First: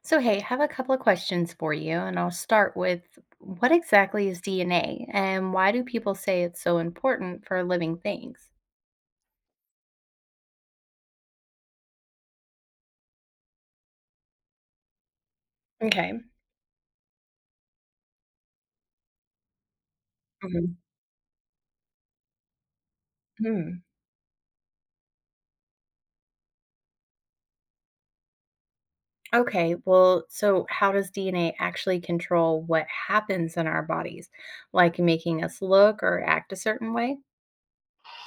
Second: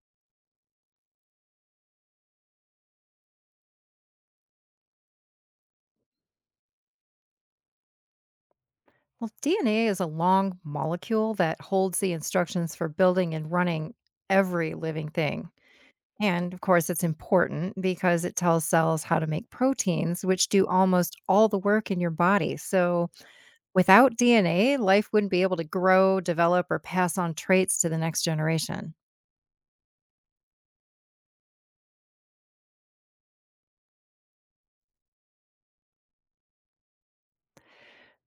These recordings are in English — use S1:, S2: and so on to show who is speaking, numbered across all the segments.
S1: So, hey, I have a couple of questions for you, and I'll start with what exactly is DNA and why do people say it's so important for living things?
S2: Well, DNA is a long molecule that holds the instructions for building and running every living thing.
S1: Okay.
S2: And of course, it's important because it tells cells how to make proteins, which do
S1: Mhm.
S2: almost all the work in your body. So,
S1: Hmm.
S2: without DNA, life wouldn't be able to grow, develop, or pass on traits to the next generation.
S1: Okay, well, so how does DNA actually control what happens in our bodies, like making us look or act a certain way?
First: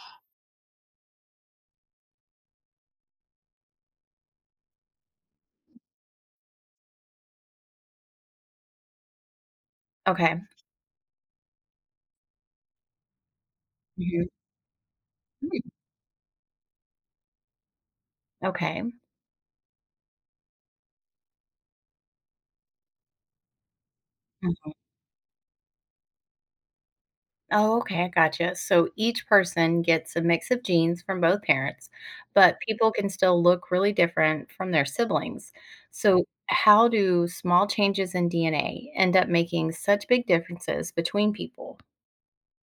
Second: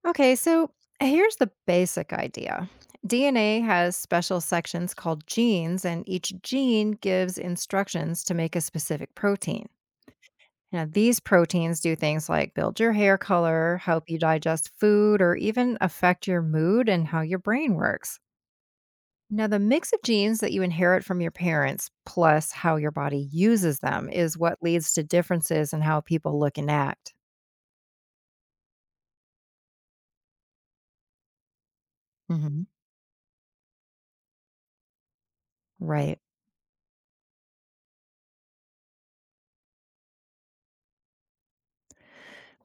S2: Okay, so here's the basic idea: DNA has special sections called genes, and each gene gives instructions to make a specific protein.
S1: Okay.
S2: Now, these proteins do things like build your hair color, help you
S1: Mhm.
S2: digest food, or
S1: Hmm.
S2: even affect your mood and how your brain works.
S1: Okay.
S2: Now, the mix of genes that you inherit from your parents, plus how your body uses them, is what leads to differences in how people look and act.
S1: Oh, okay, I gotcha. So each person gets a mix of genes from both parents, but
S2: Hmm.
S1: people can still look really different from their siblings.
S2: Right.
S1: So, how do small changes in DNA end up making such big differences between people?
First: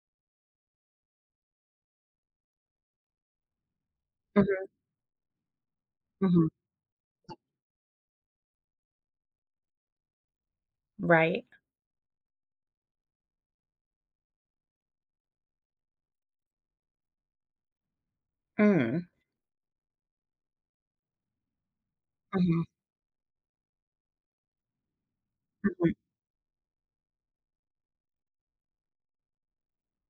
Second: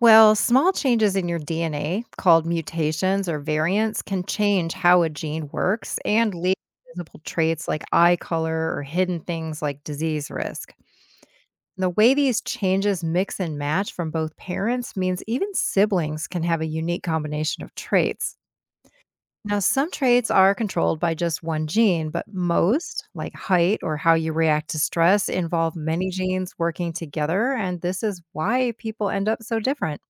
S2: Well, small changes in your DNA, called mutations or variants, can change
S1: Hmm.
S2: how a gene works and
S1: Hmm.
S2: lead to visible traits like eye color or hidden things like disease risk.
S1: Right.
S2: The way these changes mix and match from both parents means even siblings can have a unique combination of traits.
S1: Mm-hmm.
S2: Now, some traits are controlled by just one gene, but most, like height or how you react to stress, involve many genes working together. And this is why people end up so different.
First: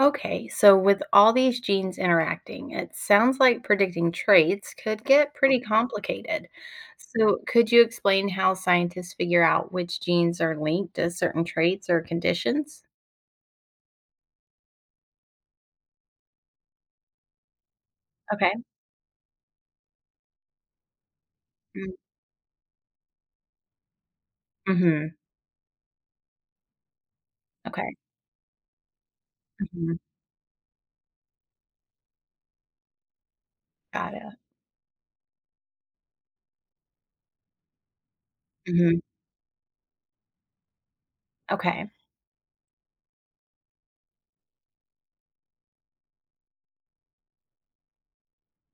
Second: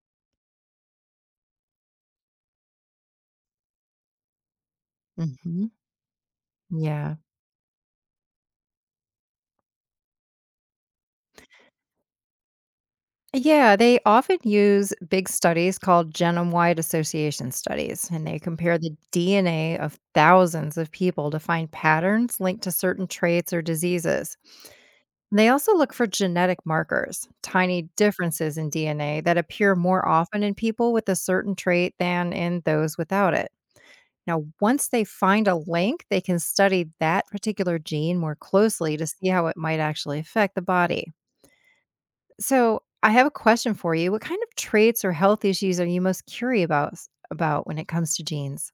S1: Okay, so with all these genes interacting, it sounds like predicting traits could get pretty
S2: Hmm.
S1: complicated.
S2: Yeah.
S1: So, could you explain how scientists figure out which genes are linked to certain traits or conditions?
S2: Yeah, they often use big studies called genome wide association studies, and they
S1: Okay.
S2: compare the DNA of thousands of people to find patterns linked to certain traits or diseases.
S1: Mm-hmm.
S2: They also look for genetic markers, tiny
S1: Okay.
S2: differences in DNA that appear
S1: Hmm.
S2: more often in people with a certain trait than in those without it.
S1: Got it.
S2: Now, once they find a link, they can study that particular gene more closely
S1: Hmm.
S2: to see how it might actually affect the body.
S1: Okay.
S2: So I have a question for you. What kind of traits or health issues are you most curious about when it comes to genes?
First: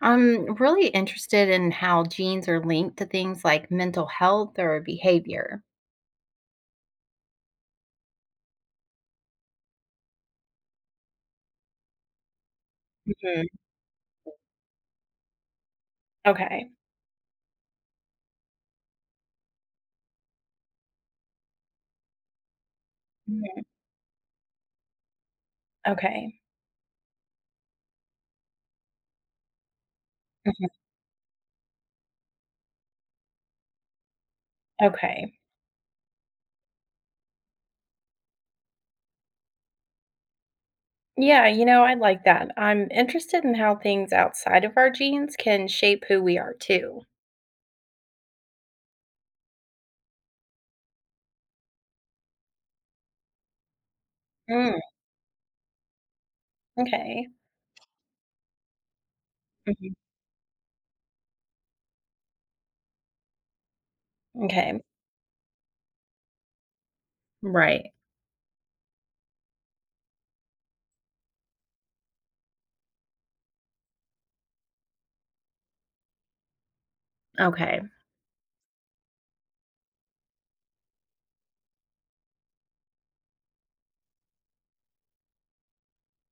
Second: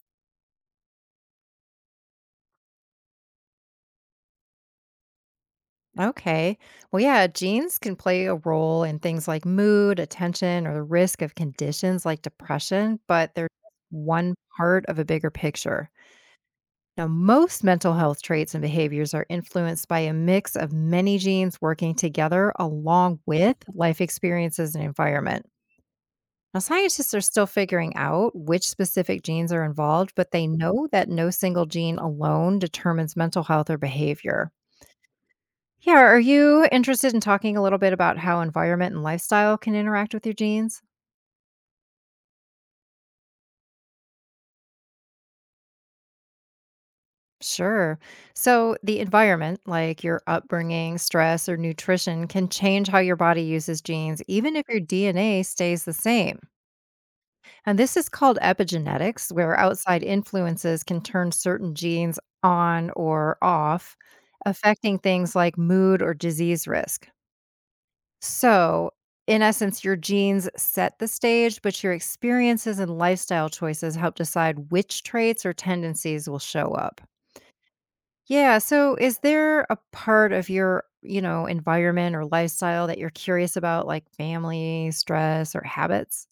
S1: I'm really interested in how genes are linked to things like mental health or behavior.
S2: Okay. Well, yeah, genes can play a role in things like mood, attention, or the risk of conditions like depression, but they're
S1: Hmm.
S2: just one part of a bigger picture.
S1: Okay.
S2: Now, most mental health traits and behaviors are influenced by a mix of many genes working together along with
S1: Mhm.
S2: life experiences and environment.
S1: Okay.
S2: Now, scientists are still figuring out which specific genes are involved, but they
S1: Mhm.
S2: know that no single gene alone determines mental health or behavior.
S1: Okay.
S2: Yeah, are you interested in talking a little bit about how environment and lifestyle can interact with your genes?
S1: Yeah, you know, I like that. I'm interested in how things outside of our genes can shape who we are too.
S2: Sure. So, the environment, like your upbringing, stress, or nutrition, can change how your body uses genes, even if
S1: Mm,
S2: your DNA stays the same.
S1: okay.
S2: And this is called epigenetics, where
S1: Mhm.
S2: outside influences can turn certain genes on or off,
S1: Okay.
S2: affecting things like mood or disease risk.
S1: Right.
S2: So, in essence, your genes set the stage, but your experiences and lifestyle choices help decide which traits or tendencies will show up.
S1: Okay.
S2: Yeah. So, is there a part of your environment or lifestyle that you're curious about, like family, stress, or habits?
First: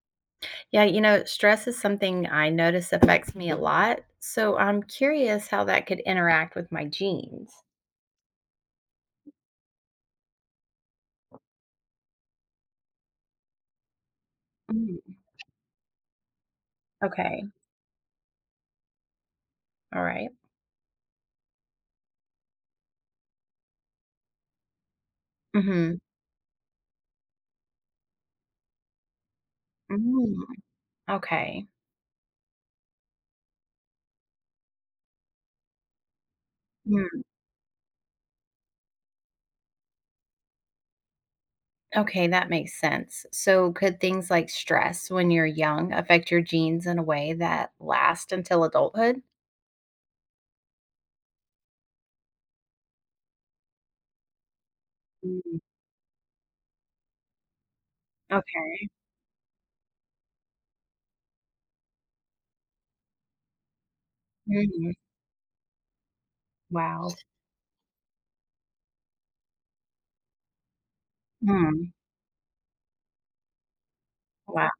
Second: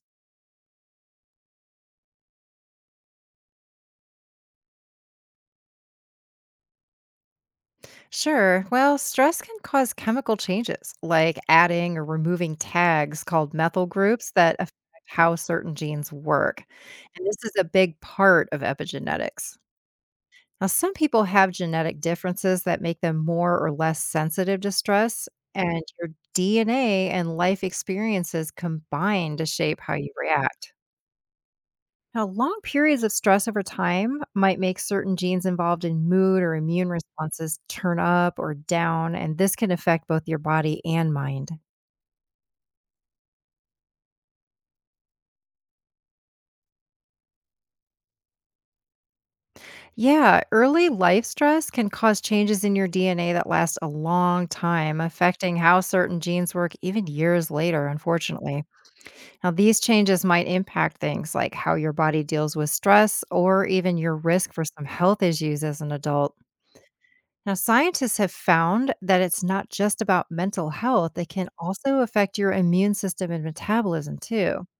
S1: Yeah, you know, stress is something I notice affects me a lot. So I'm curious how that could interact with my genes.
S2: Sure. Well, stress can cause chemical changes, like adding or removing tags called methyl groups that affect
S1: Mm,
S2: how certain genes work. And this
S1: okay.
S2: is a big part of epigenetics.
S1: All right.
S2: Now, some people have genetic differences that make them more or less sensitive to stress, and
S1: Mm-hmm.
S2: your DNA and life experiences combine to shape how you
S1: Mm,
S2: react.
S1: okay.
S2: Now, long periods of stress over time might make certain genes involved in mood or immune
S1: Mm,
S2: responses turn up or down, and this can affect both your body and mind.
S1: okay, that makes sense. So could things like stress when you're young affect your genes in a way that last until adulthood?
S2: Yeah, early life stress can cause changes in your DNA that last a long time, affecting how certain genes work even years later, unfortunately.
S1: Okay.
S2: Now, these changes might impact things like how your body deals with stress or even your risk for some
S1: Mhm.
S2: health issues as an adult.
S1: Wow.
S2: Now, scientists have found that it's not just about mental health, it can
S1: Mm.
S2: also affect your immune system and metabolism too.
S1: Wow.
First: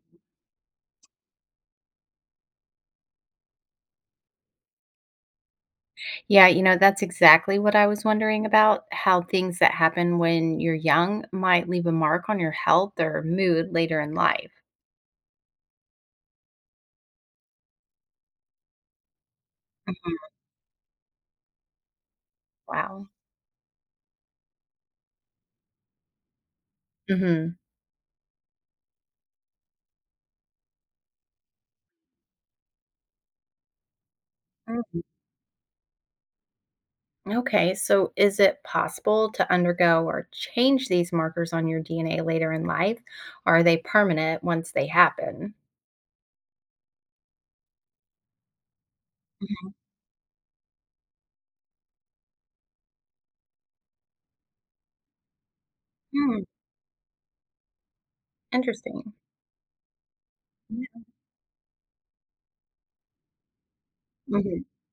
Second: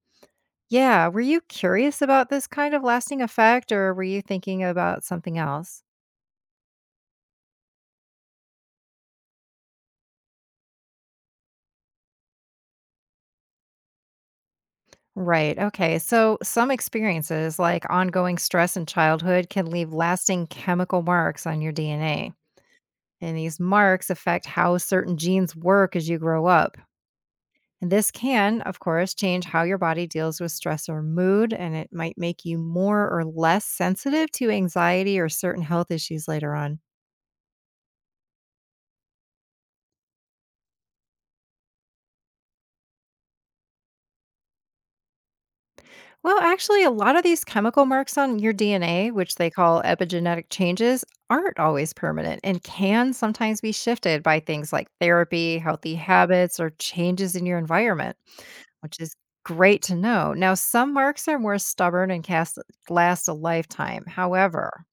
S2: Yeah, were you curious about this kind of lasting effect, or were you thinking about something else?
S1: Yeah, you know, that's exactly what I was wondering about, how things that happen when you're young might leave a mark on your health or mood later in life.
S2: Right. Okay. So, some experiences like ongoing stress in childhood can leave
S1: Mhm.
S2: lasting chemical marks on your DNA.
S1: Wow.
S2: And these marks affect how certain genes work as you grow up.
S1: Mhm.
S2: And this can, of course, change how your body deals with stress or mood, and it might make you more or less sensitive to
S1: Mhm.
S2: anxiety or certain health issues later on.
S1: Okay, so is it possible to undergo or change these markers on your DNA later in life, or are they permanent once they happen?
S2: Well, actually, a lot of these chemical marks on your DNA, which they
S1: Mhm.
S2: call epigenetic changes, aren't always permanent and can sometimes be shifted by things like therapy, healthy
S1: Mm.
S2: habits, or changes in your environment, which
S1: Interesting.
S2: is great to know. Now,
S1: Yeah.
S2: some marks are more stubborn and cast last a lifetime.
S1: Mhm.
S2: However,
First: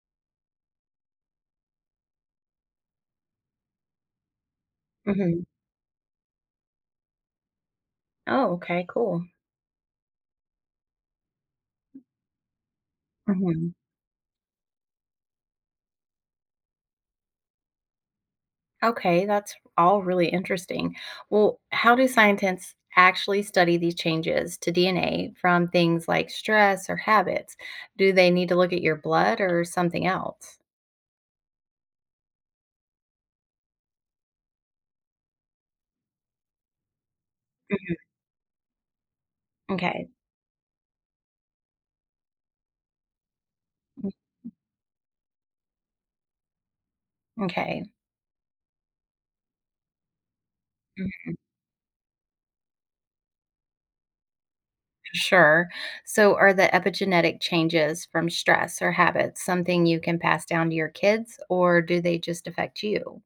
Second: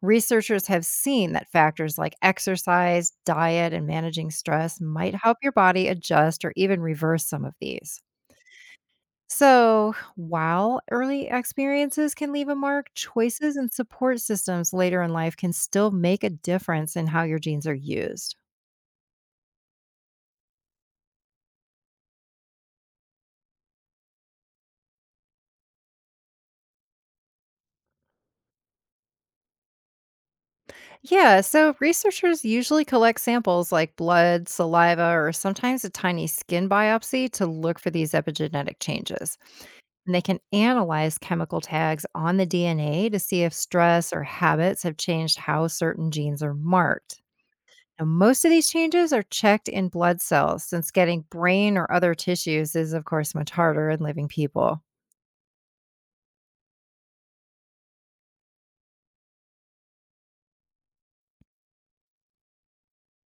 S2: researchers have seen that factors like exercise, diet, and managing stress might help
S1: Mhm.
S2: your body adjust or even reverse some of these.
S1: Oh, okay, cool.
S2: So, while early experiences can leave a mark, choices and
S1: Mhm.
S2: support systems later in life can still make a difference in how your genes are used.
S1: Okay, that's all really interesting. Well, how do scientists actually study these changes to DNA from things like stress or habits? Do they need to look at your blood or something else?
S2: Yeah, so researchers usually collect samples like blood, saliva, or sometimes a tiny skin biopsy to look for
S1: Mhm.
S2: these epigenetic changes.
S1: Okay.
S2: And they can analyze chemical tags on the DNA to see if
S1: Mm,
S2: stress or habits have changed how certain genes are marked.
S1: okay.
S2: Now, most of these changes are checked in blood cells, since getting
S1: Mhm.
S2: brain or other tissues is, of course, much harder in living people.
S1: Sure. So, are the epigenetic changes from stress or habits something you can pass down to your kids, or do they just affect you?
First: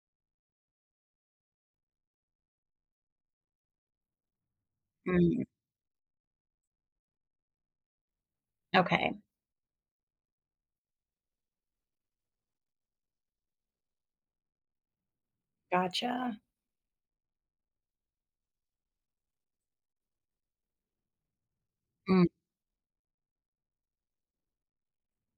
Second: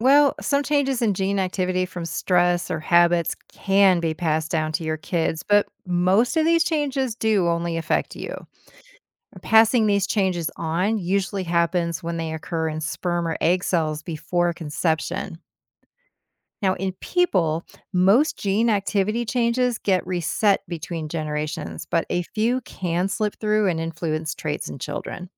S2: Well, some changes in gene activity from stress or habits can be passed down to your kids,
S1: Mm,
S2: but most of these changes do only affect you.
S1: okay.
S2: Passing these changes on usually happens when they occur in sperm or egg cells before conception.
S1: Gotcha.
S2: Now, in people, most gene activity changes get reset between generations, but a few can slip through and influence traits in children.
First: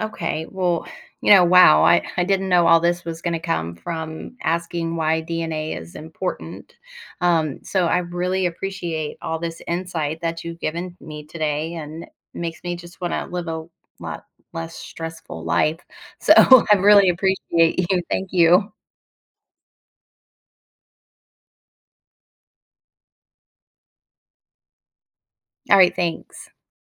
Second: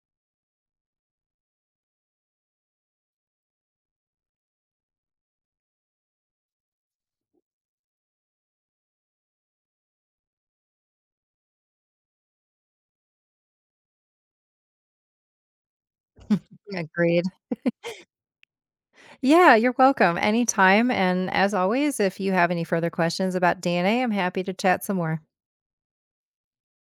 S1: Okay, well, you know, wow, I didn't know all this was going to come from asking why DNA is important. So I really appreciate all this insight that you've given me today and makes me just want to live a lot less stressful life. So I really
S2: Agreed.
S1: appreciate you. Thank you.
S2: Yeah, you're welcome anytime. And as always, if you have any further questions about DNA, I'm happy to chat some more.
S1: All right, thanks.